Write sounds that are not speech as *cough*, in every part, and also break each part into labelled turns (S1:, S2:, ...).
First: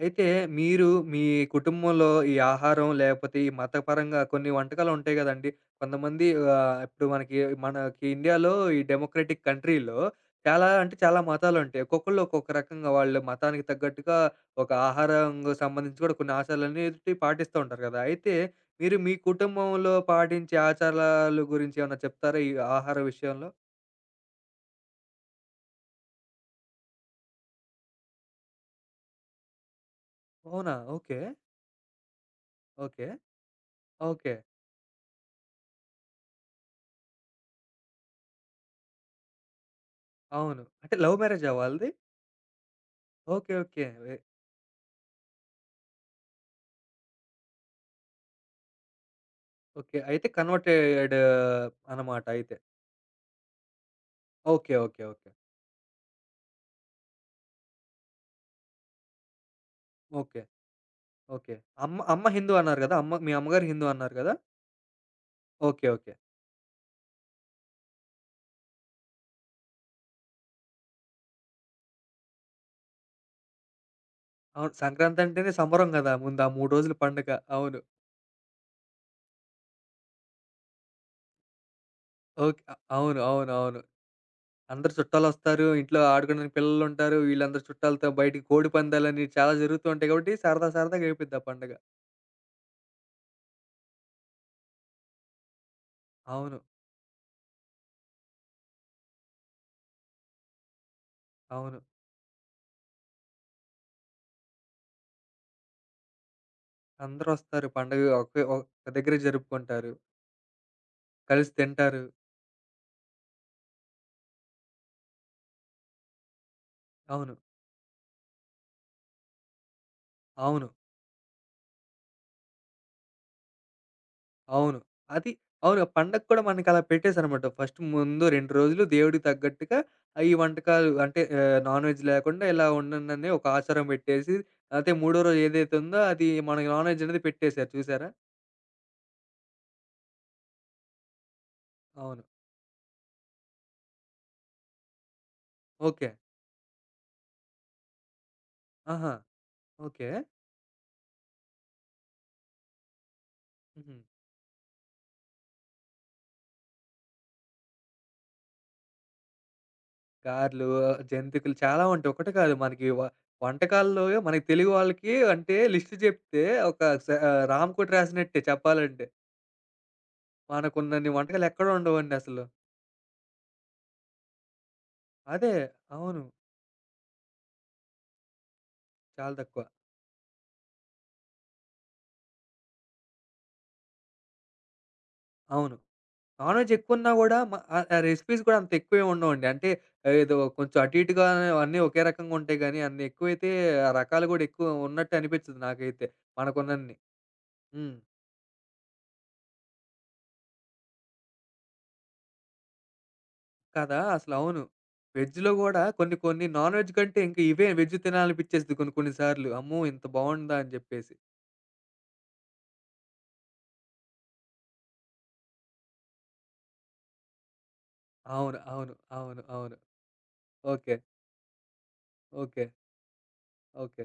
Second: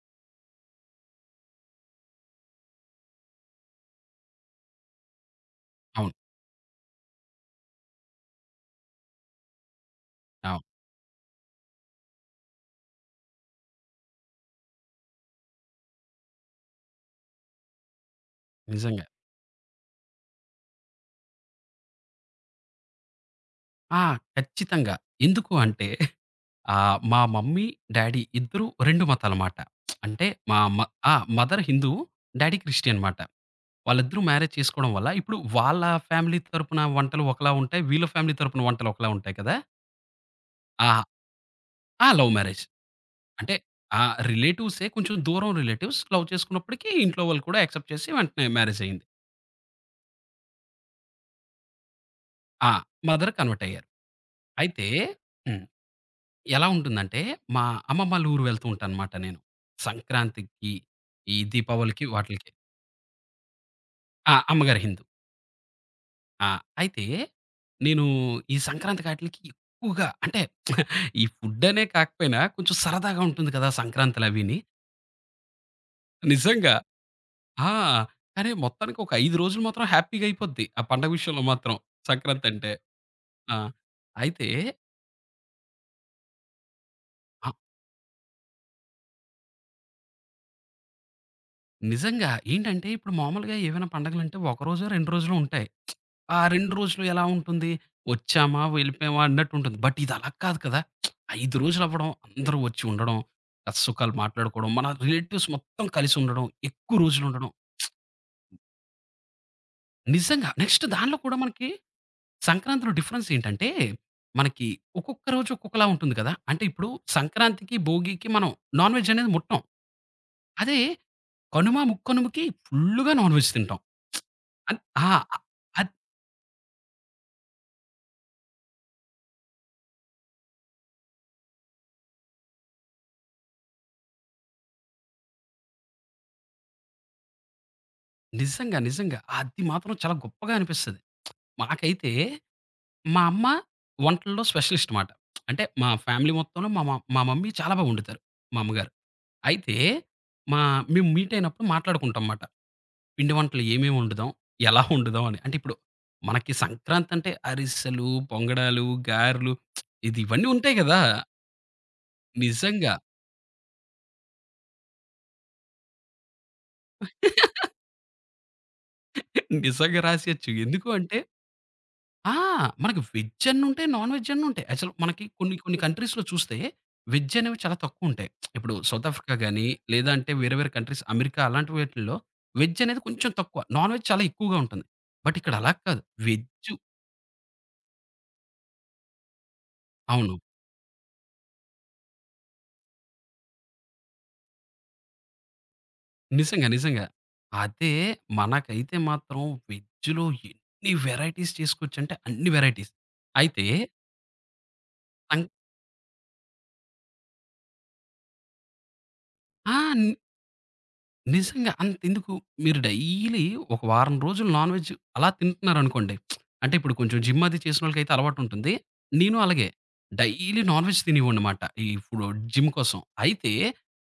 S1: అయితే మీరు మీ కుటుంబంలో ఈ ఆహారం లేకపోతే ఈ మతపరంగా కొన్ని వంటకాలు ఉంటాయి కదండీ!
S2: అవును.
S1: కొంతమంది ఇప్పుడు మనకి మనకి ఇండియాలో ఈ డెమోక్రటిక్ కంట్రీలో
S2: అవును.
S1: చాలా అంటే చాలా మతాలుంటాయి. ఒక్కొక్కళ్ళు ఒక్కొక్క రకంగా వాళ్ళ మతానికి తగ్గట్టుగా ఒక ఆహారంకు సంబంధించి కూడా కొన్ని ఆచారాలనేటివి పాటిస్తూ ఉంటారు కదా! అయితే మీరు
S2: నిజంగా.
S1: మీ కుటుంబంలో పాటించే ఆచారాలు గురించి ఏమన్నా చెప్తారా? ఈ ఆహార విషయంలో?
S2: ఆ! ఖచ్చితంగా. ఎందుకు అంటే మా మమ్మీ, డ్యాడీ ఇద్దరూ 2 మతాలమాట. అంటే మా
S1: అవునా?
S2: మ
S1: okay.
S2: Mother Hindu, daddy Christian
S1: okay.
S2: మాట. వాళ్ళిద్దరూ
S1: ఓకే.
S2: మ్యారేజ్ చేసుకోవడం వల్ల ఇప్పుడు వాళ్ళ ఫ్యామిలీ తరపున వంటలు ఒకలా ఉంటాయి. వీళ్ళ ఫ్యామిలీ తరపున వంటలు ఒకలా ఉంటాయి కదా!
S1: అవును. అంటే
S2: ఆ!
S1: లవ్ మ్యారేజా వాళ్ళది?
S2: ఆ! Love marriage.
S1: ఓకే.
S2: అంటే
S1: ఓకే.
S2: ఆ రిలేటివ్సే కొంచెం దూరం రిలేటివ్స్ లవ్ చేసుకున్నప్పటికి ఇంట్లో వాళ్ళు కూడా యాక్సెప్ట్ చేసి వెంటనే మ్యారేజ్ అయింది.
S1: ఓకే. అయితే కన్వర్టెడ్ అనమాట అయితే.
S2: ఆ! మదర్ కన్వర్ట్ అయ్యారు.
S1: ఓకే.
S2: అయితే
S1: ఓకే. ఓకే.
S2: హ్మ్. ఎలా ఉంటుందంటే, మా అమ్మమ్మళ్ళ ఊరు వెళ్తూ ఉంటానమాట నేను.
S1: ఓకే.
S2: సంక్రాంతికి, ఈ
S1: ఓకే. అమ్మ
S2: దీపావళికి
S1: అమ్మ
S2: వాటిలకి.
S1: హిందూ అన్నారు గదా! మీ అమ్మగారు హిందూ అన్నారు గదా!
S2: అమ్మగారు హిందూ.
S1: ఓకే. ఓకే.
S2: ఆ! అయితే, నేను ఈ సంక్రాంతికి ఆటిలకి ఎక్కువగా అంటే, ఈ ఫుడ్డనే కాకపోయినా కొంచెం సరదాగా ఉంటుంది కదా! సంక్రాంతులవీని.
S1: అవును. సంక్రాంతి అంటేనే సంబరం గదా! ముందు ఆ 3
S2: నిజంగా.
S1: రోజులు పండగ.
S2: ఆ!
S1: అవును.
S2: కానీ మొత్తానికి ఒక 5 రోజులు మాత్రం హ్యాపీగా అయిపోద్ది. ఆ పండగ విషయంలో మాత్రం
S1: ఓకే.
S2: సంక్రాంతంటే.
S1: అవును.
S2: ఆ!
S1: అవును.
S2: అయితే
S1: అందరు చుట్టాలొస్తారు. ఇంట్లో ఆడుకోడానికి పిల్లలుంటారు.
S2: ఆ!
S1: వీళ్ళందరూ చుట్టాలతో బయటికి కోడి పందాలని చాలా జరుగుతూ ఉంటాయి కాబట్టి సరదా సరదాగా అయిపోద్ది ఆ పండగ.
S2: నిజంగా. ఏంటంటే ఇప్పుడు మామూలుగా ఏవైనా పండగలంటే ఒక రోజో, 2 రోజులో ఉంటాయి. ఆ
S1: అవును.
S2: 2 రోజులు ఎలా ఉంటుంది? వచ్చామా, వెళ్ళిపోయామా అన్నట్టుంటుంది. బట్ ఇది అలా కాదు కదా! 5
S1: అవును.
S2: రోజులు అవ్వడం, అందరూ వచ్చి ఉండడం, కష్టసుఖాలు మాట్లాడుకోవడం, మన రిలేటివ్స్ మొత్తం కలిసి ఉండడం, ఎక్కువ రోజులు ఉండడం.
S1: అందరొస్తారు. పండగ ఒకే ఒక దగ్గరే జరుపుకుంటారు.
S2: నిజంగా. నెక్స్ట్ దానిలో కూడా
S1: కలిసి
S2: మనకి
S1: తింటారు.
S2: సంక్రాంతిలో డిఫరెన్స్ ఏంటంటే, మనకి ఒక్కొక్క రోజు ఒక్కొక్కలా ఉంటుంది కదా! అంటే ఇప్పుడు
S1: అవును.
S2: సంక్రాంతికి, భోగికి మనం నాన్ వెజ్ అనేది ముట్టం.
S1: అవును.
S2: అదే కనుమ, ముక్కనుమకి ఫుల్లుగా నాన్‌వెజ్ తింటాం.
S1: అవును.
S2: అన్ ఆ!
S1: అది
S2: ఆ,
S1: అవును. ఆ
S2: అద్
S1: పండగ కూడా మనకలా పెట్టేసారనమాట. ఫస్ట్ ముందు 2 రోజులు దేవుడికి తగ్గట్టుగా ఆ ఈ వంటకాలు అంటే నాన్ వెజ్ లేకుండా ఇలా ఉండండని ఒక ఆచారం పెట్టేసి, అయితే మూడో రోజు ఏదైతే ఉందో అది మనకి నాన్ వెజ్ అనేది పెట్టేసారు చూసారా?
S2: నిజంగా, నిజంగా. అది మాత్రం చాలా గొప్పగా అనిపిస్తది. మాకైతే
S1: అవును.
S2: మా అమ్మ వంటల్లో స్పెషలిస్ట్ మాట. అంటే మా
S1: ఓకే.
S2: ఫ్యామిలీ మొత్తంలో మా మమ్మీ చాలా బా వండుతారు మా అమ్మగారు.
S1: ఆహా!
S2: అయితే
S1: ఓకే.
S2: మా మేము మీట్ అయినప్పుడు మాట్లాడుకుంటాం మాట. పిండి వంటలు ఏమేమి
S1: హుహు.
S2: వండుదాం? ఎలా వండుదాం అని. అంటే ఇప్పుడు మనకి సంక్రాంతి అంటే అరిసెలు, పొంగడాలు, గారెలు ఇవన్నీ
S1: గారెలు,
S2: ఉంటాయి గదా!
S1: జంతికలు చాలా ఉంటాయి. ఒకటి కాదు మనకి
S2: నిజంగా.
S1: వంటకాల్లో మనకి తెలుగు వాళ్ళకి అంటే లిస్ట్ చెప్తే ఒక రామకోటి
S2: *laughs*
S1: రాసినట్టే చెప్పాలంటే.
S2: నిజంగా రాసేయొచ్చు. ఎందుకు
S1: మనకున్నన్ని
S2: అంటే
S1: వంటకాలు ఎక్కడ ఉండవండి
S2: ఆ!
S1: అసలు.
S2: మనకి వెజ్ అన్ని ఉంటాయి. నాన్ వెజ్ అన్ని ఉంటాయి. యాక్చువల్ మనకి
S1: అదే.
S2: కొన్ని కొన్ని
S1: అవును.
S2: కంట్రీస్‌లో చూస్తే వెజ్ అనేవి చాలా తక్కువ ఉంటాయి. ఇప్పుడు సౌత్ ఆఫ్రికా
S1: చాలా తక్కువ.
S2: గాని, లేదంటే వేరే వేరే కంట్రీస్ అమెరికా అలాంటి వీటిల్లో వెజ్ అనేది కొంచెం తక్కువ. నాన్ వెజ్ చాలా ఎక్కువగా ఉంటుంది. బట్ ఇక్కడ అలా
S1: అవును.
S2: కాదు.
S1: నాన్
S2: వెజ్
S1: వెజ్ ఎక్కువున్నా గూడా ఆ రెసిపీస్ కూడా అంత ఎక్కువేమి ఉండవండి. అంటే ఆ, ఏదో
S2: అవును.
S1: కొంచెం అటు ఇటుగా అన్నీ ఒకే రకంగా ఉంటాయి గానీ, అన్ని ఎక్కువైతే ఆ రకాలు గూడా ఎక్కువ ఉన్నట్టు అనిపించదు నాకైతే.
S2: నిజంగా.
S1: మనకున్నన్ని.
S2: నిజంగా. అదే
S1: హ్మ్.
S2: మనకైతే మాత్రం వెజ్‌లో ఎన్ని వెరైటీస్ చేసుకోవచ్చంటే అన్ని వెరైటీస్. అయితే
S1: కదా! అసలు అవును.
S2: సం
S1: వెజ్‌లో గూడా కొన్ని కొన్ని నాన్ వెజ్ కంటే ఇంకా ఇవే వెజ్ తినాలనిపించేసిద్ది కొన్ని కొన్ని సార్లు.
S2: ఆ!
S1: అమ్మో! ఇంత బావుందా అని చెప్పేసి.
S2: నిజంగా అంతెందుకు మీరు డైలీ ఒక వారం రోజులు నాన్ వెజ్ అలా తింటున్నారనుకోండి. అంటే ఇప్పుడు కొంచెం జిమ్ అది చేసినోళ్ళకైతే
S1: అవును.
S2: అలవాటుంటుంది. నేను
S1: అవును.
S2: అలాగే
S1: అవును.
S2: Daily non
S1: okay.
S2: వెజ్ తినేవాడినమాట. ఇప్పుడు
S1: ఓకే.
S2: జిమ్ కోసం. అయితే
S1: ఓకే.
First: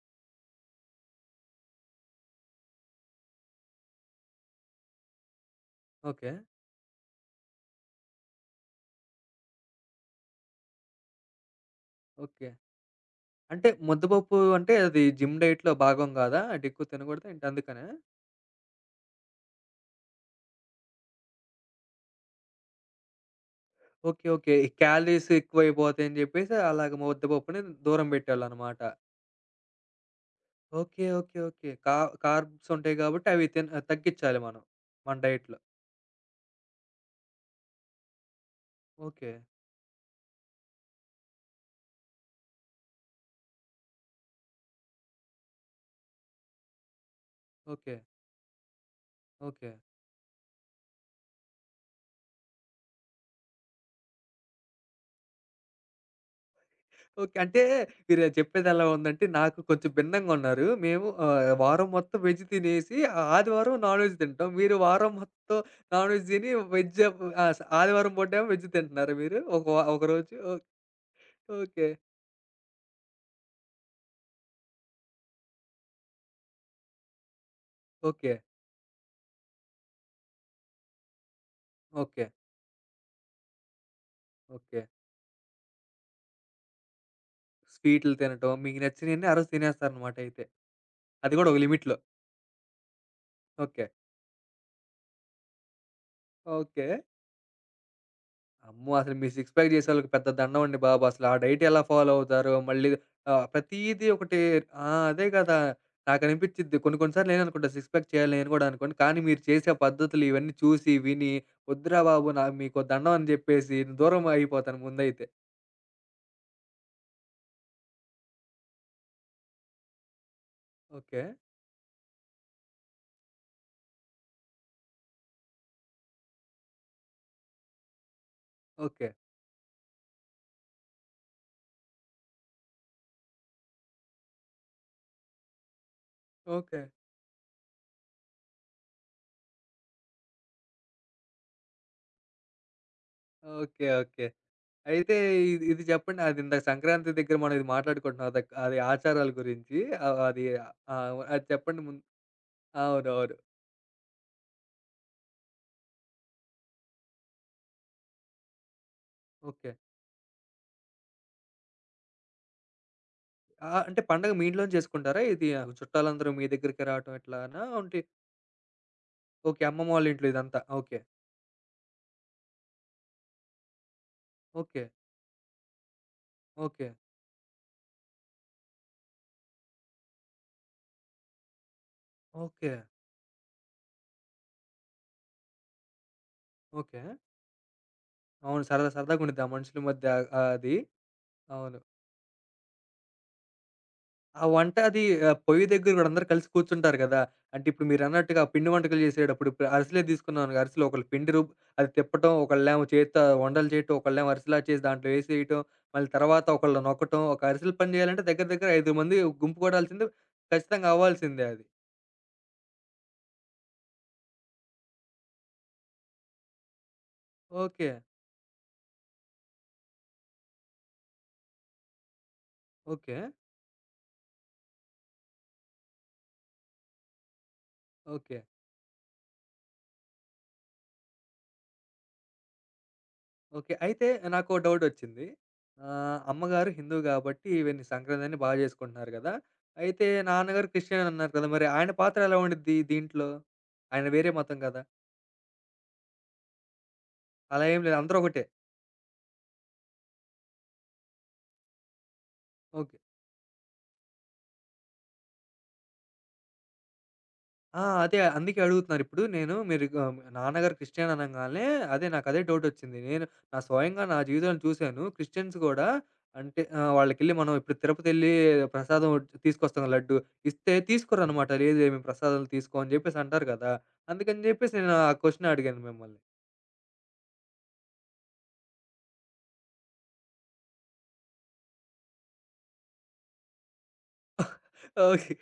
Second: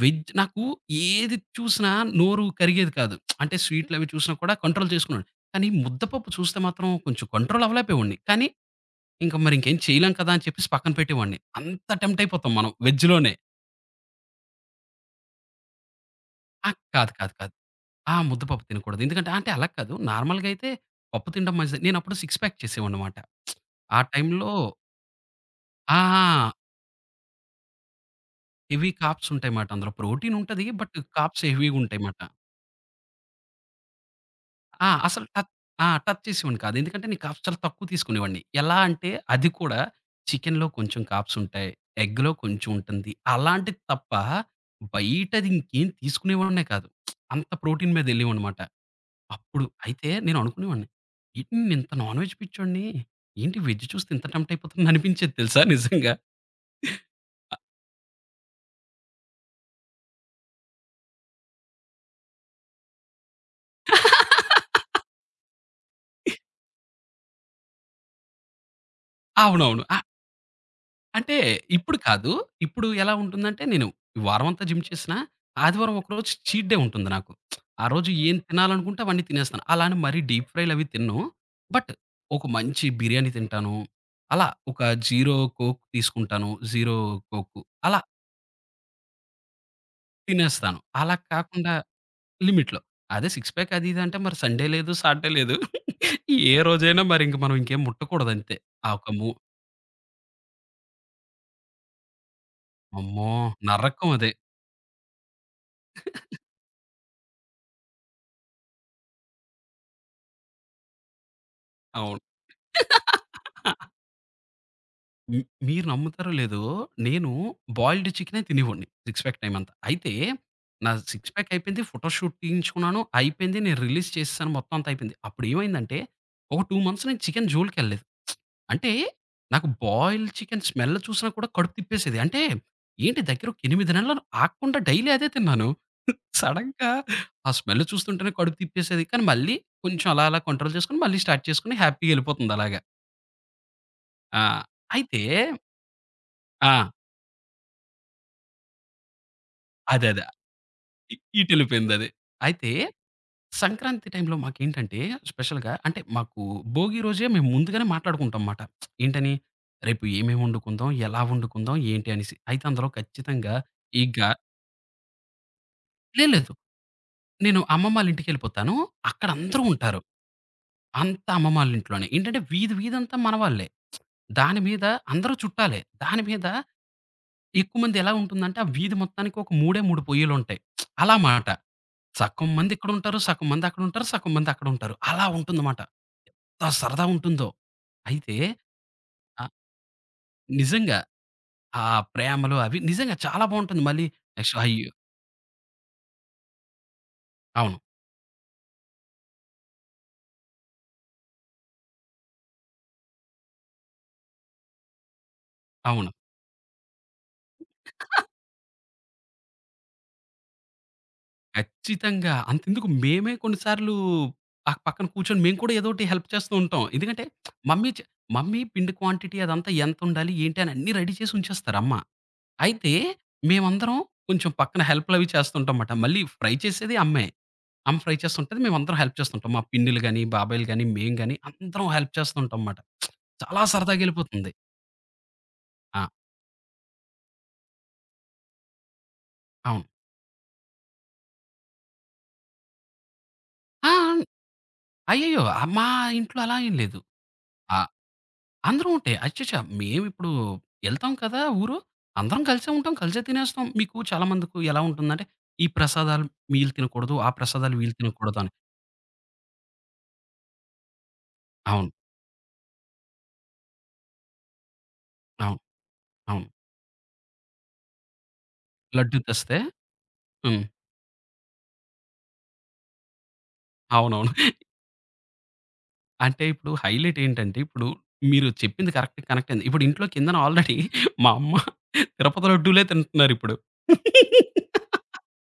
S2: వెజ్ నాకు ఏది చూసినా నోరు కరిగేది కాదు. అంటే స్వీట్‌లవి చూసినా కూడా కంట్రోల్ చేసుకున్నాను. కానీ ముద్దపప్పు
S1: ఓకే.
S2: చూస్తే మాత్రం కొంచెం కంట్రోల్ అవ్వలేకపోయేవాడిని. కానీ ఇంక మరి ఇంకేం చేయలేం కదా! అని చెప్పేసి పక్కన పెట్టేవాడిని. అంత టెంప్ట్
S1: ఓకే.
S2: అయిపోతాం మనం వెజ్‌లోనే.
S1: అంటే ముద్దపప్పు అంటే అది జిమ్ డైట్‌లో భాగం గాదా? అంటే
S2: ఆ!
S1: ఎక్కువ
S2: కాదు
S1: తినగూడదా
S2: కాదు
S1: ఏంటి
S2: కాదు.
S1: అందుకనా?
S2: ముద్దపప్పు తినకూడదు. ఎందుకంటే అంటే అలా కాదు. నార్మల్‌గా అయితే పప్పు తినడం మంచిది. నేనప్పుడు సిక్స్ ప్యాక్ చేసేవాడినమాట. ఆ
S1: ఓకే.
S2: టైంలో
S1: ఓకే. ఈ క్యాలరీస్
S2: ఆ!
S1: ఎక్కువైపోతాయని
S2: ఆ!
S1: జెప్పేసి అలాగ ముద్దపప్పుని దూరం పెట్టేవాళ్ళనమాట.
S2: హెవీ కార్బ్స్ ఉంటాయిమాట అందులో. ప్రోటీన్ ఉంటది. But
S1: okay.
S2: Carbs
S1: okay.
S2: హెవీగా ఉంటాయిమాట.
S1: కార్బ్స్ ఉంటాయి గాబట్టి అవి తగ్గిచ్చాలి మనం.
S2: ఆ!
S1: మన
S2: అసలు టచ్
S1: డైట్‌లో.
S2: ఆ! టచ్ చేసేవాడిని కాదు. ఎందుకంటే నేను కార్బ్స్ చాలా తక్కువ తీసుకునేవాడిని. ఎలా అంటే
S1: ఓకే.
S2: అది కూడా చికెన్‌లో కొంచెం కార్బ్స్ ఉంటాయి. ఎగ్‌లో కొంచెం ఉంటుంది. అలాంటిది తప్ప బయటది ఇంకేం తీసుకునేవాడినే కాదు. అంత ప్రోటీన్
S1: ఓకే.
S2: మీద వెళ్ళేవాడినమాట. అప్పుడు
S1: ఓకే.
S2: అయితే నేను అనుకునేవాడిని. ఏంటి నేనింత నాన్ వెజ్ పిచ్చోడిని, ఏంటి వెజ్ చూస్తే ఇంత టెంప్ట్ అయిపోతున్నా అనిపించేది తెలుసా నిజంగా.
S1: ఓకే. అంటే మీరు చెప్పేదెలా ఉందంటే నాకు కొంచెం భిన్నంగున్నారు. మేము వారం మొత్తం వెజ్ తినేసి ఆ ఆదివారం నాన్ వెజ్ తింటాం. మీరు వారం మొత్తం నాన్ వెజ్ తిని వెజ్ ఆహ్, స ఆదివారం పూటేమో వెజ్ తింటున్నారా మీరు? ఒక
S2: అవునవును.
S1: ఒక రోజు.
S2: అంటే
S1: ఓకే.
S2: ఇప్పుడు కాదు. ఇప్పుడు ఎలా ఉంటుందంటే నేను వారమంతా జిమ్ చేసినా, ఆదివారం ఒకరోజు చీట్ డే ఉంటుంది నాకు. ఆ రోజు
S1: ఓకే.
S2: ఏం తినాలనుకుంటే అవన్నీ తినేస్తాను. అలా అని మరీ డీప్ ఫ్రైలు అవి తినను. But
S1: okay.
S2: ఒక మంచి బిర్యానీ తింటాను. అలా
S1: ఓకే.
S2: ఒక జీరో కోక్ తీసుకుంటాను. జీరో కోక్ అలా
S1: స్వీటులు తినటం, మీకు నచ్చినయన్నీ ఆ రోజు తినేస్తారనమాట అయితే.
S2: తినేస్తాను. అలా
S1: అది గూడా ఒక
S2: కాకుండా
S1: లిమిట్‌లో.
S2: లిమిట్‌లో. అదే సిక్స్ ప్యాక్
S1: ఓకే.
S2: అది ఇది అంటే మరి సండే లేదు, సాటర్‌డే లేదు. ఏ
S1: ఓకే.
S2: రోజైనా మరి ఇంక మనం ఇంకేం ముట్టకూడదంతే. ఆ
S1: అమ్మో!
S2: ఒక
S1: అసలు
S2: మూ
S1: మీరు సిక్స్ ప్యాక్ చేసేవాళ్ళకి పెద్ద దండం అండి బాబు. అసలు ఆ డైట్ ఎలా ఫాలో అవుతారో మళ్ళీ
S2: అమ్మో!
S1: ప్రతీదీ
S2: నరకం అది.
S1: ఒకటి. ఆ! అదే గదా! నాకనిపిచ్చిద్ది. కొన్ని కొన్ని సార్లు నేననుకుంటా సిక్స్ ప్యాక్ చేయాలి నేను గూడా అనుకోని. కానీ మీరు చేసే పద్ధతులు ఇవన్నీ చూసి, విని వద్దురా
S2: అవును.
S1: బాబు నా మీకో దండం అని జెప్పేసి దూరం అయిపోతాను ముందైతే.
S2: మీరు నమ్ముతారో లేదో, నేను బాయిల్డ్ చికెనే తినేవాడిని. సిక్స్ ప్యాక్ టైమ్ అంతా. అయితే నా
S1: ఓకే.
S2: సిక్స్ ప్యాక్ అయిపోయింది. ఫోటో షూట్ తీయించుకున్నాను. అయిపోయింది. నేను రిలీజ్ చేసేసాను. మొత్తం అంతా అయిపోయింది. అప్పుడు ఏమైందంటే ఒక 2 మంత్స్ నేను చికెన్ జోలికెళ్ళలేదు. అంటే
S1: ఓకే.
S2: నాకు బాయిల్డ్ చికెన్ స్మెల్ చూసినా కూడా కడుపు తిప్పేసేది. అంటే ఏంటి దగ్గర ఒక 8 నెలలు ఆగకుండా డైలీ అదే తిన్నాను.
S1: ఓకే.
S2: సడెన్‌గా ఆ స్మెల్ చూస్తుంటేనే కడుపు తిప్పేసేది. కానీ మళ్ళీ కొంచెం అలా అలా కంట్రోల్ చేసుకొని మళ్ళీ స్టార్ట్ చేసుకొని హ్యాపీగా ఎళ్ళిపోతుంది అలాగా.
S1: ఓకే.
S2: ఆ!
S1: అయితే
S2: అయితే
S1: ఇది ఇది చెప్పండి. అది ఇందాక
S2: ఆ!
S1: సంక్రాంతి దగ్గర మనం ఇది మాట్లాడుకుంటున్నాం. అది ఆచారాల గురించి.
S2: అదే.
S1: ఆహ్,
S2: అదే.
S1: అది
S2: ఇ
S1: అది చెప్పండి ముందు.
S2: ఇటెళ్ళిపోయిందది. అయితే
S1: అవునవును.
S2: సంక్రాంతి టైంలో మాకేంటంటే స్పెషల్‌గా అంటే మాకు భోగి రోజే మేము ముందుగానే మాట్లాడుకుంటాం మాట. ఏంటని?
S1: ఓకే.
S2: రేపు ఏమేమి వండుకుందాం? ఎలా వండుకుందాం? ఏంటి అనేసి. అయితే అందులో ఖచ్చితంగా
S1: అంటే
S2: ఈ గా
S1: పండగ మీ ఇంట్లోనే చేసుకుంటారా? ఇది ఆ,
S2: లేదు.
S1: చుట్టాలందరూ మీ
S2: లేదు.
S1: దగ్గరికి రావటం
S2: నేను
S1: ఇట్లానా? అంటే
S2: అమ్మమ్మళ్ళింటికెళ్ళిపోతాను. అక్కడ
S1: ఓకే.
S2: అందరూ
S1: అమ్మమ్మ
S2: ఉంటారు.
S1: వాళ్ళ ఇంట్లో ఇదంతా. ఓకే.
S2: అంతా అమ్మమ్మళ్ళింట్లోనే. ఏంటంటే వీధి వీధంతా మనవాళ్ళే. దాని
S1: ఓకే.
S2: మీద అందరూ చుట్టాలే. దాని మీద
S1: ఓకే.
S2: ఎక్కువ మంది ఎలా ఉంటుందంటే ఆ వీధి మొత్తానికి ఒక మూడే 3 పొయ్యిలుంటాయి. అలా మాట. సగం
S1: ఓకే.
S2: మంది ఇక్కడుంటారు. సగం మంది అక్కడుంటారు. సగం మంది అక్కడుంటారు. అలా ఉంటుందమాట. ఎంత
S1: ఓకే.
S2: సరదా ఉంటుందో. అయితే
S1: అవును. సరదా సరదాగుండిద్ది ఆ
S2: ఆహ్,
S1: మనుషుల మధ్య అది.
S2: నిజంగా
S1: అవును.
S2: ఆ ప్రేమలు అవి నిజంగా చాలా బావుంటుంది. మళ్ళీ
S1: ఆ
S2: నెక్స్ట్
S1: వంట
S2: అయ్యో!
S1: అది. పొయ్యి దగ్గర గూడా అందరూ కలిసి కూర్చుంటారు గదా! అంటే
S2: అవును.
S1: ఇప్పుడు మీరన్నట్టుగా పిండి వంటకాలు చేసేటప్పుడు ఇప్పుడు అరిసెలే తీసుకున్నానుగా అరిసెలు ఒకళ్ళు పిండి రూబ్ అది తిప్పటం, ఒకళ్ళేమో చేత్తో ఉండలు చేయటం, ఒకళ్ళేమో అరిసెలా చేసి దాంట్లో ఏసేయటం, మళ్ళీ
S2: అవును.
S1: తర్వాత ఒకళ్ళు నొక్కటం, ఒక అరిసెల పని చేయాలంటే దగ్గర దగ్గర 5 మంది గుంపు గూడాల్సిందే ఖచ్చితంగా అవ్వాల్సిందే అది.
S2: ఖచ్చితంగా. అంతెందుకు మేమే కొన్ని సార్లు ఆ పక్కన కూర్చొని మేము కూడా ఏదోటి హెల్ప్ చేస్తూ ఉంటాం. ఎందుకంటే
S1: ఓకే.
S2: మమ్మీ చె మమ్మీ పిండి క్వాంటిటీ అదంతా ఎంతుండాలి? ఏంటి? అని అన్నీ రెడీ చేసి ఉంచేస్తారు అమ్మ. అయితే
S1: ఓకే.
S2: మేమందరం కొంచెం పక్కన హెల్ప్‌లవి చేస్తుంటాం మాట. మళ్ళీ ఫ్రై చేసేది అమ్మే. అమ్మ ఫ్రై
S1: ఓకే.
S2: చేస్తుంటది. మేమందరం హెల్ప్ చేస్తుంటాం. మా పిన్నిలు గాని, బాబాయిలు గాని, మేము గాని అందరం హెల్ప్ చేస్తూ ఉంటాంమాట. చాలా
S1: ఓకే. అయితే
S2: సరదాగెళ్ళిపోతుంది.
S1: నాకో డౌటొచ్చింది.
S2: ఆ!
S1: అమ్మగారు హిందువు గాబట్టి ఈవెన్ సంక్రాంతని బా జేసుకుంటున్నారు గదా!
S2: అవును.
S1: అయితే నాన్నగారు క్రిస్టియన్ అన్నారు కదా! మరి ఆయన పాత్ర ఎలా ఉండిద్ది దీంట్లో?
S2: ఆ!
S1: ఆయన వేరే మతం గదా!
S2: అయ్యయ్యో! మా ఇంట్లో అలా ఏం లేదు.
S1: అలా
S2: ఆ!
S1: ఏం లేదు, అందరూ ఒకటే.
S2: అందరం ఒకటే. అచ్చచ్చ! మేమిప్పుడు ఎళ్తాం కదా! ఊరు. అందరం కలిసే ఉంటాం.
S1: ఓకే.
S2: కలిసే తినేస్తాం. మీకు చాలా మందికి ఎలా ఉంటుందంటే, ఈ ప్రసాదాలు వీళ్ళు తినకూడదు. ఆ ప్రసాదాలు
S1: ఆ!
S2: వీళ్ళు
S1: అదే
S2: తినకూడదు అని.
S1: అందుకే అడుగుతున్నారు. ఇప్పుడు నేను మీరు గ నాన్నగారు క్రిస్టియన్ అనంగాలనే
S2: అవును.
S1: అదే నాకదే డౌటొచ్చింది. నా స్వయంగా నా జీవితంలో చూసాను. క్రిస్టియన్స్
S2: అవును.
S1: గూడా
S2: అవును.
S1: అంటే వాళ్ళకెళ్ళి మనం ఇప్పుడు తిరుపతెళ్లి ప్రసాదం
S2: లడ్డు తెస్తే
S1: తీసుకొస్తాం లడ్డు.
S2: హ్మ్.
S1: ఇస్తే తీసుకోరనమాట. లేదు లేదు మేము ప్రసాదాలు తీసుకోం అని జెప్పేసి అంటారు గదా!
S2: అవునవును.
S1: అందుకని జెప్పేసి నేను ఆ క్వెషన్ అడిగాను మిమ్మల్ని.
S2: అంటే ఇప్పుడు హైలైట్ ఏంటంటే, ఇప్పుడు మీరు చెప్పింది కరెక్ట్ కనెక్ట్ అయింది. ఇప్పుడు ఇంట్లో కిందన ఆల్రెడీ *laughs* మా అమ్మ తిరుపతి లడ్డూలే తింటున్నారిప్పుడు. *laughs*
S1: ఓకే.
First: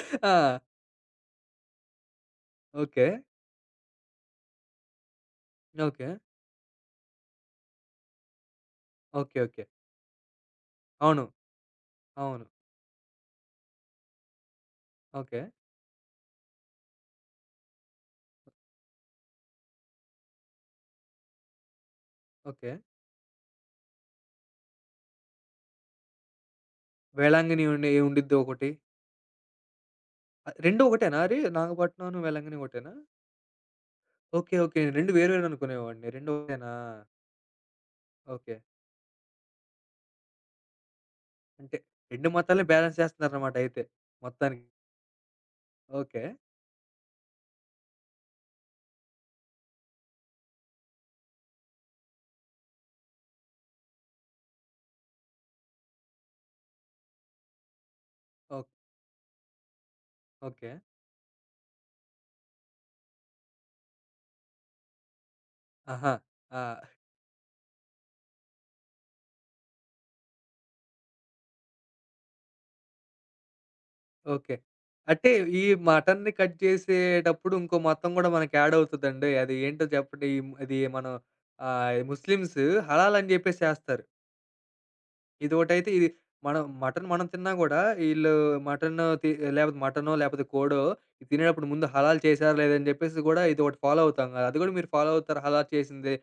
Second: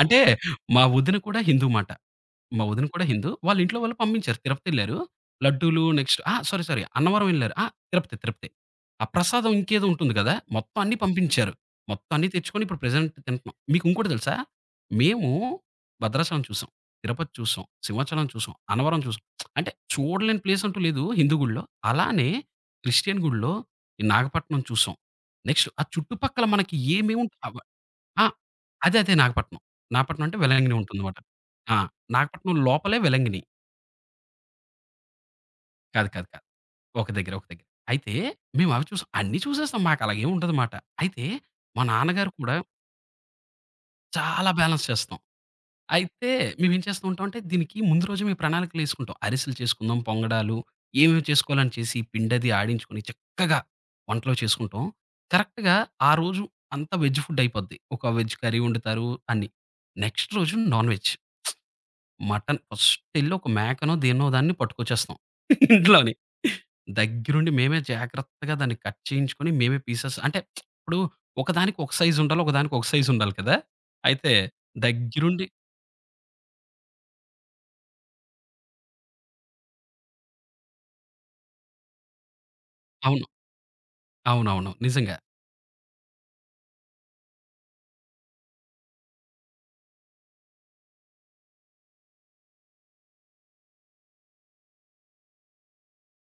S2: అంటే
S1: ఆ!
S2: మా వదిన కూడా హిందూ మాట. మా వదిన కూడా
S1: ఓకే.
S2: హిందూ. వాళ్ళ ఇంట్లో వాళ్ళు పంపించారు. తిరుపతెళ్లారు. లడ్డూలు
S1: ఓకే.
S2: నెక్స్ట్ ఆ! సారీ, సారీ అన్నవరం ఎళ్లారు. తిరుపతి, తిరుపతి. ఆ ప్రసాదం
S1: ఓకే.
S2: ఇంకేదో ఉంటుంది గదా! మొత్తం అన్నీ
S1: అవును.
S2: పంపించారు. మొత్తం అన్నీ
S1: అవును.
S2: తెచ్చుకొని ఇప్పుడు ప్రెజెంట్ తింటున్నాం. మీకు ఇంకోటి తెలుసా? మేము
S1: ఓకే.
S2: భద్రాచలం చూసాం. తిరుపతి చూసాం. సింహాచలం చూసాం. అన్నవరం చూసాం. అంటే చూడలేని ప్లేస్ అంటూ లేదు హిందూ గుడిలో. అలానే
S1: ఓకే.
S2: క్రిస్టియన్ గుడిలో ఈ నాగపట్నం చూసాం. నెక్స్ట్ ఆ చుట్టుపక్కల మనకి ఏమేముంట
S1: వేళాంగిణి ఉండి
S2: ఆ!
S1: ఉండిద్ది ఒకటి.
S2: అదే. అదే నాగపట్నం. నాగపట్నం అంటే వెల్లంగిని
S1: 2 ఒకటేనా?
S2: ఉంటుందన్నమాట.
S1: అరే!
S2: ఆ!
S1: నాగపట్నంను,
S2: నాగపట్నం
S1: వేళాంగిణి ఒకటేనా?
S2: లోపలే వెల్లంగిని.
S1: ఓకే. ఓకే. 2 వేరు వేరు అనుకునేవాడిని.
S2: కాదు. కాదు.
S1: 2
S2: కాదు.
S1: ఒకటేనా?
S2: ఒక దగ్గర. అయితే
S1: ఓకే.
S2: మేమవి చూసాం. అన్నీ చూసేసాం. మాకలాగేం ఉండదుమాట. అయితే
S1: అంటే
S2: మా
S1: 2
S2: నాన్నగారు కూడా
S1: మతాల్ని బ్యాలెన్స్ చేస్తున్నారన్నమాట అయితే
S2: చాలా
S1: మొత్తానికి.
S2: బ్యాలెన్స్ చేస్తాం.
S1: ఓకే.
S2: అయితే మేమేం చేస్తూ ఉంటామంటే దీనికి ముందు రోజే మేము ప్రణాళికలేసుకుంటాం. అరిసెలు చేసుకుందాం, పొంగడాలు ఏమేమి చేసుకోవాలని చేసి పిండది ఆడించుకొని చక్కగా వంటలు చేసుకుంటాం. కరెక్ట్‌గా ఆ రోజు అంతా వెజ్ ఫుడ్ అయిపోద్ది. ఒక వెజ్ కర్రీ
S1: ఓహ్!
S2: వండుతారు అన్నీ. నెక్స్ట్ రోజు
S1: ఓకే.
S2: Non veg. మటన్ ఫస్టెళ్లి ఒక మేకనో, దేన్నో దాన్ని పట్టుకొచ్చేస్తాం *laughs*
S1: ఆహా!
S2: ఇంట్లోని.
S1: ఆ!
S2: దగ్గరుండి మేమే జాగ్రత్తగా దాన్ని కట్ చేయించుకొని, మేమే పీసెస్ అంటే ఇప్పుడు ఒకదానికి ఒక సైజుండాలి. ఒకదానికి ఒక సైజుండాలి కదా! అయితే
S1: ఓకే. అంటే
S2: దగ్గరుండి
S1: ఈ మటన్‌ని కట్ చేసేటప్పుడు ఇంకో మతం గూడా మనకి యాడ్ అవుతదండి. అది ఏంటో చెప్పండి? ఈ అది మనం ముస్లిమ్స్ హలాల్
S2: అవును.
S1: అని జెప్పేసి చేస్తారు.
S2: అవునవును. నిజంగా.
S1: ఇదొకటైతే ఇది మనం మటన్ మనం తిన్నా గూడా, ఈళ్ళు మటను తి లేపోతే మటనో, లేపోతే కోడో ఇది తినేటప్పుడు ముందు హలాలు చేశారా లేదా అని జెప్పేసి గూడా ఇదొకటి ఫాలో అవుతాం గదా! అది గూడా మీరు ఫాలో అవుతారా? హలాల్ చేసిందే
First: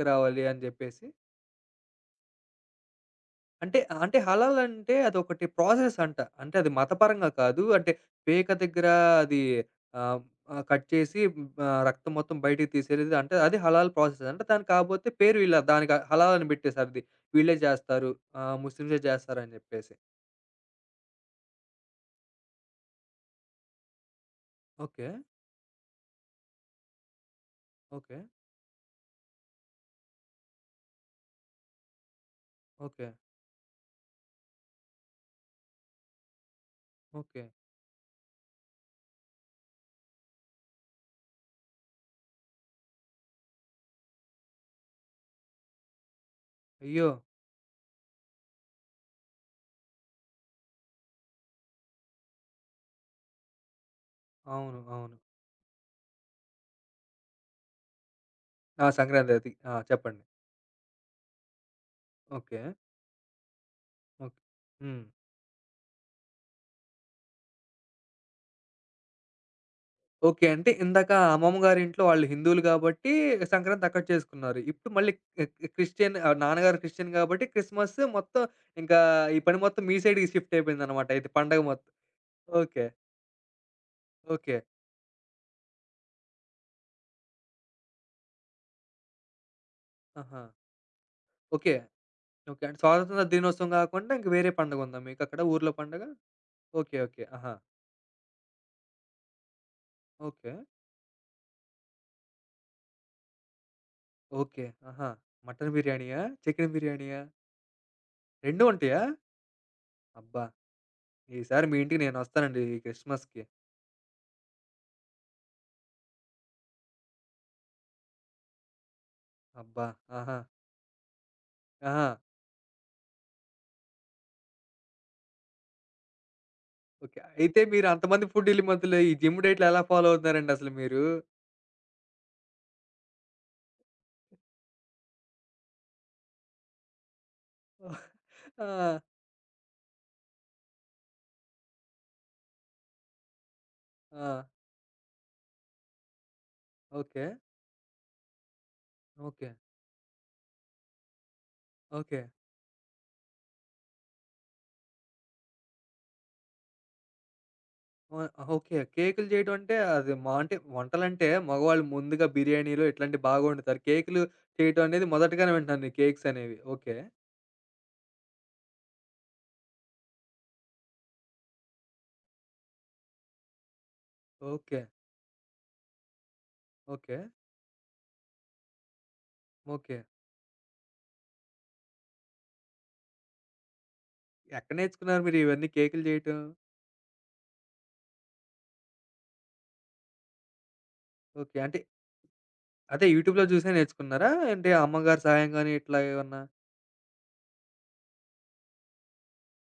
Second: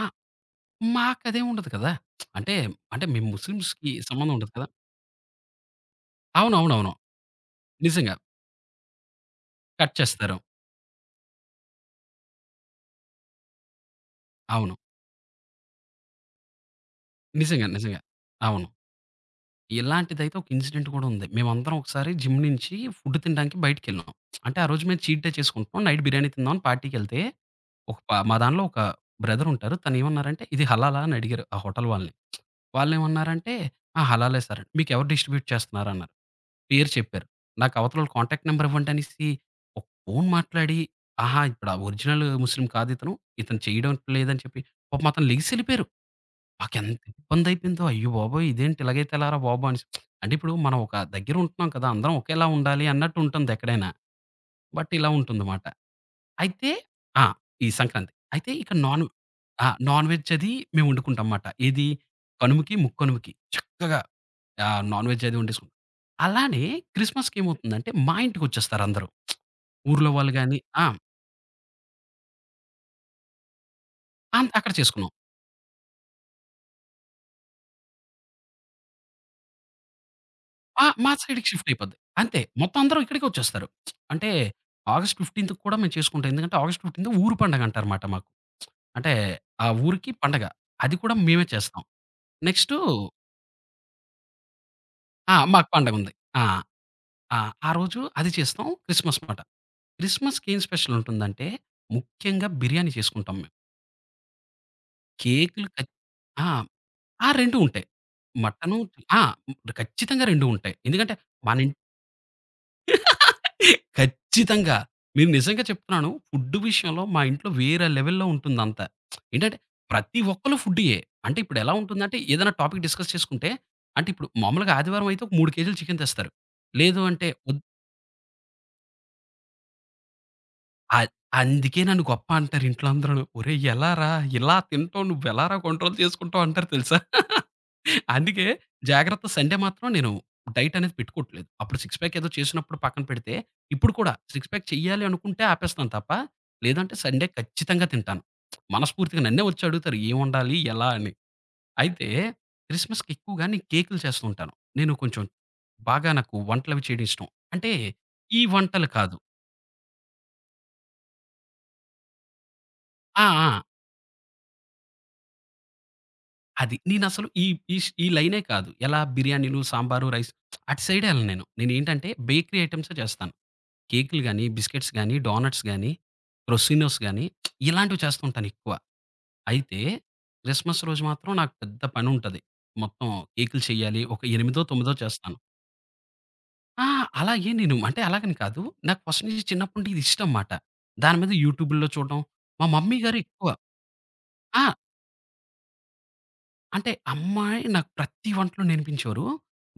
S2: ఆ!
S1: అని జెప్పేసి.
S2: మాకదేం ఉండదు కదా! అంటే, అంటే మేము
S1: అంటే
S2: ముస్లిమ్స్‌కి
S1: అంటే
S2: సంబంధం ఉండదు
S1: హలాల్
S2: కదా!
S1: అంటే అదొకటి ప్రాసెస్ అంట. అంటే అది
S2: అవునవునవును.
S1: మతపరంగా కాదు. అంటే
S2: నిజంగా.
S1: పేక దగ్గర అది
S2: కట్
S1: ఆహ్,
S2: చేస్తారు.
S1: ఆహ్, కట్ చేసి రక్తం మొత్తం బయటికి తీసేది అంటే అది హలాల్ ప్రాసెస్ అంట. దానికి
S2: అవును.
S1: కాపోతే పేరు వీళ్ళ దానికి హలాల్ అని బెట్టేసారది. వీళ్ళే
S2: నిజంగా.
S1: జేస్తారు.
S2: అవును.
S1: ముస్లిమ్సే జేస్తారని జెప్పేసి.
S2: ఇలాంటిదైతే ఒక ఇన్సిడెంట్ కూడా ఉంది. మేమందరం ఒకసారి జిమ్ నుంచి ఫుడ్ తినడానికి బయటికెళ్ళాం. అంటే ఆ రోజు మేము
S1: ఓకే.
S2: చీట్ డే చేసుకుంటున్నాం. నైట్ బిర్యానీ తిందామని పార్టీకెళ్తే ఒక ప
S1: ఓకే.
S2: మా దానిలో ఒక బ్రదర్ ఉంటారు. తనేమన్నారంటే ఇది హలాలా అని అడిగారు ఆ హోటల్ వాళ్ళని.
S1: ఓకే.
S2: వాళ్ళేమన్నారంటే హలాలే సార్ అని. మీకెవరు డిస్ట్రిబ్యూట్ చేస్తున్నారన్నారు. పేరు చెప్పారు.
S1: ఓకే.
S2: నాకు అవతలోళ్ళ కాంటాక్ట్ నంబర్ ఇవ్వండి అనేసి ఒక ఫోన్ మాట్లాడి ఆహా! ఇప్పుడు ఆ ఒరిజినల్ ముస్లిం కాదితను. ఇతను ఇతను చేయడం లేదని చెప్పి పాపం అతను లెగిసెళ్ళిపోయారు. నాకెంత
S1: అయ్యో!
S2: ఇబ్బందయిపోయిందో అయ్య బాబోయ్! ఇదేంటి ఇలాగైతే ఎలారా బాబు అనేసి. అంటే ఇప్పుడు మనం ఒక దగ్గర ఉంటున్నాం కదా! అందరం ఒకేలా ఉండాలి అన్నట్టు ఉంటుంది ఎక్కడైనా.
S1: అవును.
S2: బట్ ఇలా ఉంటుందమాట. అయితే ఆ! ఈ సంక్రాంతి. అయితే ఇక
S1: ఆ!
S2: నాన్
S1: సంక్రాంతి అది.
S2: ఆ!
S1: ఆ!
S2: నాన్
S1: చెప్పండి.
S2: వెజ్ అది మేము వండుకుంటాంమాట. ఏది
S1: ఓకే.
S2: కనుమకి, ముక్కనుమకి చక్కగా
S1: ఓకే. హ్మ్.
S2: నాన్ వెజ్ అది వండేసుకుంటాం. అలానే క్రిస్మస్‌కి ఏమవుతుందంటే మా ఇంటికొచ్చేస్తారందరూ. ఊర్లో వాళ్ళు
S1: ఓకే.
S2: గాని
S1: అంటే
S2: ఆ!
S1: ఇందాక అమ్మమ్మ గారింట్లో వాళ్ళు హిందువులు గాబట్టి సంక్రాంతి అక్కడ
S2: అంత్
S1: చేసుకున్నారు.
S2: అక్కడ
S1: ఇప్పుడు
S2: చేసుకున్నాం.
S1: మళ్ళీ క్రిస్టియన్, నాన్నగారు క్రిస్టియన్ గాబట్టి క్రిస్మస్ మొత్తం ఇంకా ఈ పని మొత్తం మీ సైడ్‌కి షిఫ్ట్ అయిపోయిందనమాట
S2: మా
S1: అయితే
S2: సైడ్‌కి
S1: పండగ
S2: షిఫ్ట్
S1: మొత్తం.
S2: అయిపోద్ది. అంతే. మొత్తం
S1: ఓకే.
S2: అందరూ ఇక్కడికే వచ్చేస్తారు. అంటే
S1: ఓకే.
S2: ఆగస్ట్ 15థ్ కూడా మేము చేసుకుంటాం. ఎందుకంటే ఆగస్ట్ 15థ్ ఊరు పండగ అంటారన్నమాట మాకు. అంటే ఆ ఊరికి
S1: ఆహా!
S2: పండగ. అది కూడా మేమే
S1: ఓకే.
S2: చేస్తాం.
S1: ఓకే.
S2: నెక్స్టు
S1: అంటే స్వాతంత్ర దినోత్సవం గాకుండా ఇంక వేరే పండగుందా
S2: ఆ!
S1: మీకక్కడ
S2: మాకు
S1: ఊర్లో పండగ?
S2: పండగుంది. ఆ!
S1: ఓకే.
S2: ఆ!
S1: ఆహా!
S2: ఆ రోజు అది చేస్తాం. క్రిస్మస్ మాట. క్రిస్మస్‌కి
S1: ఓకే.
S2: ఏం స్పెషల్ ఉంటుందంటే ముఖ్యంగా బిర్యానీ చేసుకుంటాం మేము.
S1: ఆహా!
S2: కేకులు
S1: మటన్
S2: ఖచ్
S1: బిర్యానీయా?
S2: ఆ!
S1: చికెన్ బిర్యానీయా?
S2: ఆ! 2 ఉంటాయి.
S1: 2
S2: మటను
S1: ఉంటాయా?
S2: ఆ! ఖచ్చితంగా
S1: అబ్బా!
S2: 2 ఉంటాయి. ఎందుకంటే మన
S1: ఈసారి మీ ఇంటికి నేనొస్తానండి ఈ క్రిస్మస్‌కి.
S2: ఖచ్చితంగా. నేను నిజంగా చెప్తున్నాను. ఫుడ్ విషయంలో మా ఇంట్లో వేరే లెవెల్‌లో ఉంటుందంతా. ఏంటంటే
S1: అబ్బా!
S2: ప్రతి
S1: ఆహా!
S2: ఒక్కళ్ళు ఫుడ్డీయే. అంటే ఇప్పుడెలా
S1: ఆహా!
S2: ఉంటుందంటే ఏదైనా టాపిక్ డిస్కస్ చేసుకుంటే అంటే ఇప్పుడు మామూలుగా ఆదివారం అయితే ఒక 3 కేజీలు చికెన్ తెస్తారు. లేదు
S1: ఓకే.
S2: అంటే వద్
S1: అయితే మీరు అంతమంది ఫుడ్డీల మధ్యలో ఈ జిమ్ డైట్‌లు ఎలా ఫాలో అవుతున్నారండి అసలు
S2: అ
S1: మీరు?
S2: అందుకే నన్ను గొప్ప అంటారు ఇంట్లో అందరూను. "ఒరేయ్! ఎలారా? ఇలా తింటావు నువ్వు ఎలారా కంట్రోల్ చేసుకుంటావు" అంటారు తెలుసా? అందుకే
S1: ఆ!
S2: జాగ్రత్త సండే మాత్రం నేను డైట్ అనేది పెట్టుకోవట్లేదు. అప్పుడు సిక్స్ ప్యాక్ ఏదో చేసినప్పుడు పక్కన పెడితే, ఇప్పుడు కూడా
S1: ఆ!
S2: సిక్స్ ప్యాక్ చెయ్యాలి అనుకుంటే ఆపేస్తాను తప్ప, లేదంటే
S1: ఓకే.
S2: సండే ఖచ్చితంగా తింటాను. మనస్ఫూర్తిగా నన్నే
S1: ఓకే.
S2: వచ్చి అడుగుతారు ఏం వండాలి? ఎలా అని? అయితే
S1: ఓకే.
S2: క్రిస్మస్‌కి ఎక్కువగా నేను కేకులు చేస్తూ ఉంటాను. నేను కొంచెం బాగా నాకు వంటలవి చేయడం ఇష్టం. అంటే ఈ
S1: ఓహ్! ఓకే.
S2: వంటలు కాదు.
S1: కేకులు చేయడం అంటే అది మా అంటే వంటలంటే మగవాళ్ళు ముందుగా బిర్యానీలు ఇట్లాంటివి
S2: ఆ!
S1: బాగా
S2: ఆ!
S1: వండుతారు. కేకులు చేయటం అనేది మొదటగానే వింటున్నాను నేను కేక్స్ అనేవి.
S2: అది.
S1: ఓకే.
S2: నేనసలు ఈ ఈ ష్ ఈ లైనే కాదు. ఎలా బిర్యానీలు, సాంబారు, రైస్ అటు సైడే ఎళ్ళను నేను. నేనేంటంటే బేకరీ ఐటెమ్సే చేస్తాను. కేకులు గాని,
S1: ఓకే.
S2: బిస్కెట్స్ గాని, డోనట్స్ గాని, క్రొసినోస్
S1: ఓకే.
S2: గాని ఇలాంటివి చేస్తూ ఉంటాను ఎక్కువ. అయితే
S1: ఓకే.
S2: క్రిస్మస్ రోజు మాత్రం నాకు పెద్ద పనుంటది. మొత్తం కేకులు చేయాలి. ఒక 8,
S1: ఎక్కడ
S2: 9
S1: నేర్చుకున్నారు
S2: చేస్తాను.
S1: మీరు ఇవన్నీ కేకులు చేయటం?
S2: ఆ! అలాగే నేను అంటే అలాగని కాదు. నాకు ఫస్ట్ నుంచి చిన్నప్పటి నుండి ఇది ఇష్టం మాట. దాని మీద
S1: ఓకే. అంటే
S2: యూట్యూబుల్లో చూడడం. మా మమ్మీ
S1: అదే
S2: గారు
S1: యూట్యూబ్‌లో
S2: ఎక్కువ
S1: చూసే నేర్చుకున్నారా?
S2: ఆ!
S1: అంటే అమ్మగారి సహాయం గాని ఇట్లా ఏమన్నా?
S2: అంటే అమ్మాయి నాకు ప్రతి వంటలో నేర్పించారు.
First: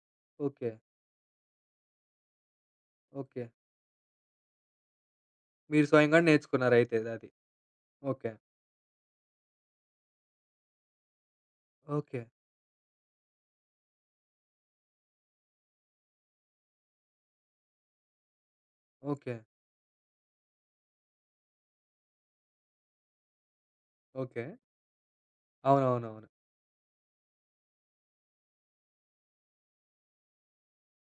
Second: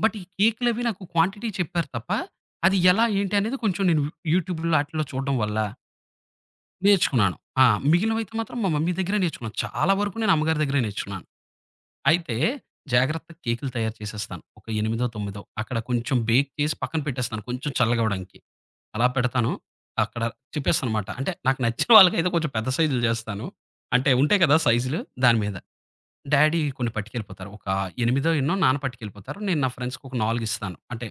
S2: బట్ ఈ
S1: ఓకే.
S2: కేకులవి నాకు క్వాంటిటీ చెప్పారు తప్ప, అది ఎలా ఏంటి
S1: ఓకే.
S2: అనేది కొంచెం నేను యూట్యూబ్‌లో ఆటిల్లో చూడడం వల్ల
S1: మీరు స్వయంగానే నేర్చుకున్నారయితే అది.
S2: నేర్చుకున్నాను. ఆ!
S1: ఓకే.
S2: మిగిలినవైతే మాత్రం మా మమ్మీ దగ్గరే నేర్చుకున్నాను. చాలా వరకు నేను అమ్మగారి దగ్గరే నేర్చుకున్నాను.
S1: ఓకే.
S2: అయితే జాగ్రత్తగా కేకులు తయారు చేసేస్తాను. ఒక 8, 9 అక్కడ కొంచెం బేక్ చేసి పక్కన పెట్టేస్తాను కొంచెం చల్లగవ్వడానికి. అలా
S1: ఓకే.
S2: పెడతాను. అక్కడ తిప్పేస్తానమాట. అంటే నాకు నచ్చిన వాళ్ళకైతే కొంచెం పెద్ద సైజులు చేస్తాను. అంటే ఉంటాయి
S1: ఓకే.
S2: కదా సైజులు దాని మీద.
S1: అవునవునవును.
S2: డ్యాడీ కొన్ని పట్టుకెళ్ళిపోతారు. ఒక ఎనిమిదో ఎన్నో నాన్న పట్టుకెళ్ళిపోతారు. నేను నా ఫ్రెండ్స్‌కి ఒక 4 ఇస్తాను. అంటే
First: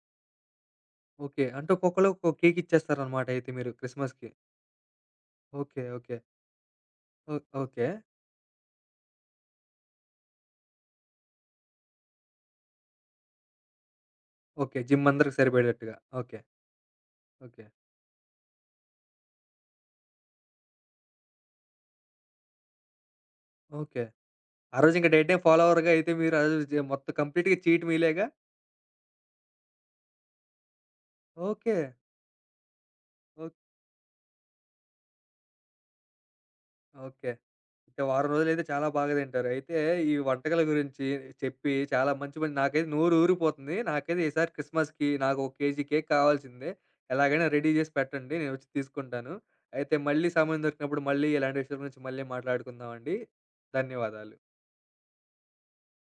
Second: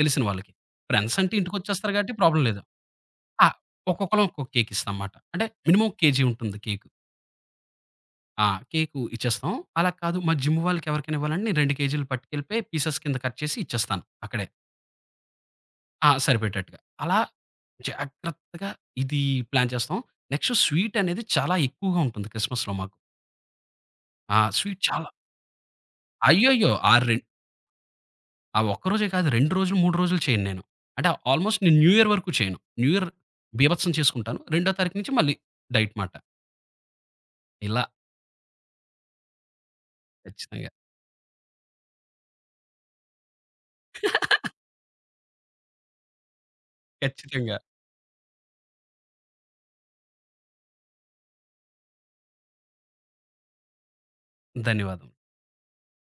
S2: తెలిసిన వాళ్ళకి. ఫ్రెండ్స్ అంటే
S1: ఓకే. అంటే
S2: ఇంటికొచ్చేస్తారు
S1: ఒక్కొక్కళ్ళు
S2: కాబట్టి
S1: ఒక్కొక్క
S2: ప్రాబ్లమ్
S1: కేక్
S2: లేదు.
S1: ఇచ్చేస్తారనమాట
S2: ఆ!
S1: అయితే మీరు
S2: ఒక్కొక్కళ్ళం
S1: క్రిస్మస్‌కి.
S2: ఒక్కొక్క కేక్ ఇస్తాం మాట. అంటే
S1: ఓకే.
S2: మినిమమ్ కేజీ ఉంటుంది కేకు.
S1: ఓ ఓకే.
S2: ఆ! కేకు ఇచ్చేస్తాం. అలా కాదు మా జిమ్ వాళ్ళకి ఎవరికైనా ఇవ్వాలంటే నేను 2 కేజీలు పట్టుకెళ్ళిపోయి పీసెస్ కింద కట్ చేసి ఇచ్చేస్తాను అక్కడే.
S1: ఓకే. జిమ్ అందరికి సరిపడేట్టుగా. ఓకే.
S2: సరిపెట్టేట్టుగా. అలా
S1: ఓకే.
S2: జాగ్రత్తగా ఇది ప్లాన్ చేస్తాం. నెక్స్ట్ స్వీట్ అనేది చాలా ఎక్కువగా ఉంటుంది క్రిస్మస్‌లో మాకు.
S1: ఓకే. ఆ
S2: స్వీట్
S1: రోజు ఇంక
S2: చాలా
S1: డైట్ ఫాలోవర్‌గా అయితే మీరు ఆ రోజు
S2: అయ్యయ్యో!
S1: మొత్తం కంప్లీట్‌గా చీట్ మీలేగా?
S2: ఆ ఒక్కరోజే కాదు 2 రోజులు, 3 రోజులు చేయను నేను. అంటే ఆల్‌మోస్ట్
S1: ఓకే.
S2: నేను న్యూ ఇయర్ వరకు చేయను. న్యూ ఇయర్
S1: ఓ
S2: బీభత్సం చేసుకుంటాను. రెండో తారీఖు నుంచి మళ్ళీ డైట్ మాట.
S1: ఓకే.
S2: ఇలా
S1: అయితే వారం రోజులైతే చాలా బాగా తింటారు. అయితే ఈ వంటకాల
S2: ఖచ్చితంగా.
S1: గురించి చెప్పి చాలా మంచి మంచి నాకైతే నోరు ఊరిపోతుంది. నాకైతే ఈసారి
S2: *laughs*
S1: క్రిస్మస్‌కి నాకు ఒక కేజీ కేక్ కావాల్సిందే. ఎలాగైనా
S2: ఖచ్చితంగా.
S1: రెడీ చేసి పెట్టండి. నేనొచ్చి తీసుకుంటాను. అయితే మళ్ళీ సమయం దొరికినప్పుడు మళ్ళీ ఇలాంటి విషయాల గురించి మళ్ళీ మాట్లాడుకుందామండి. ధన్యవాదాలు.
S2: ధన్యవాదం.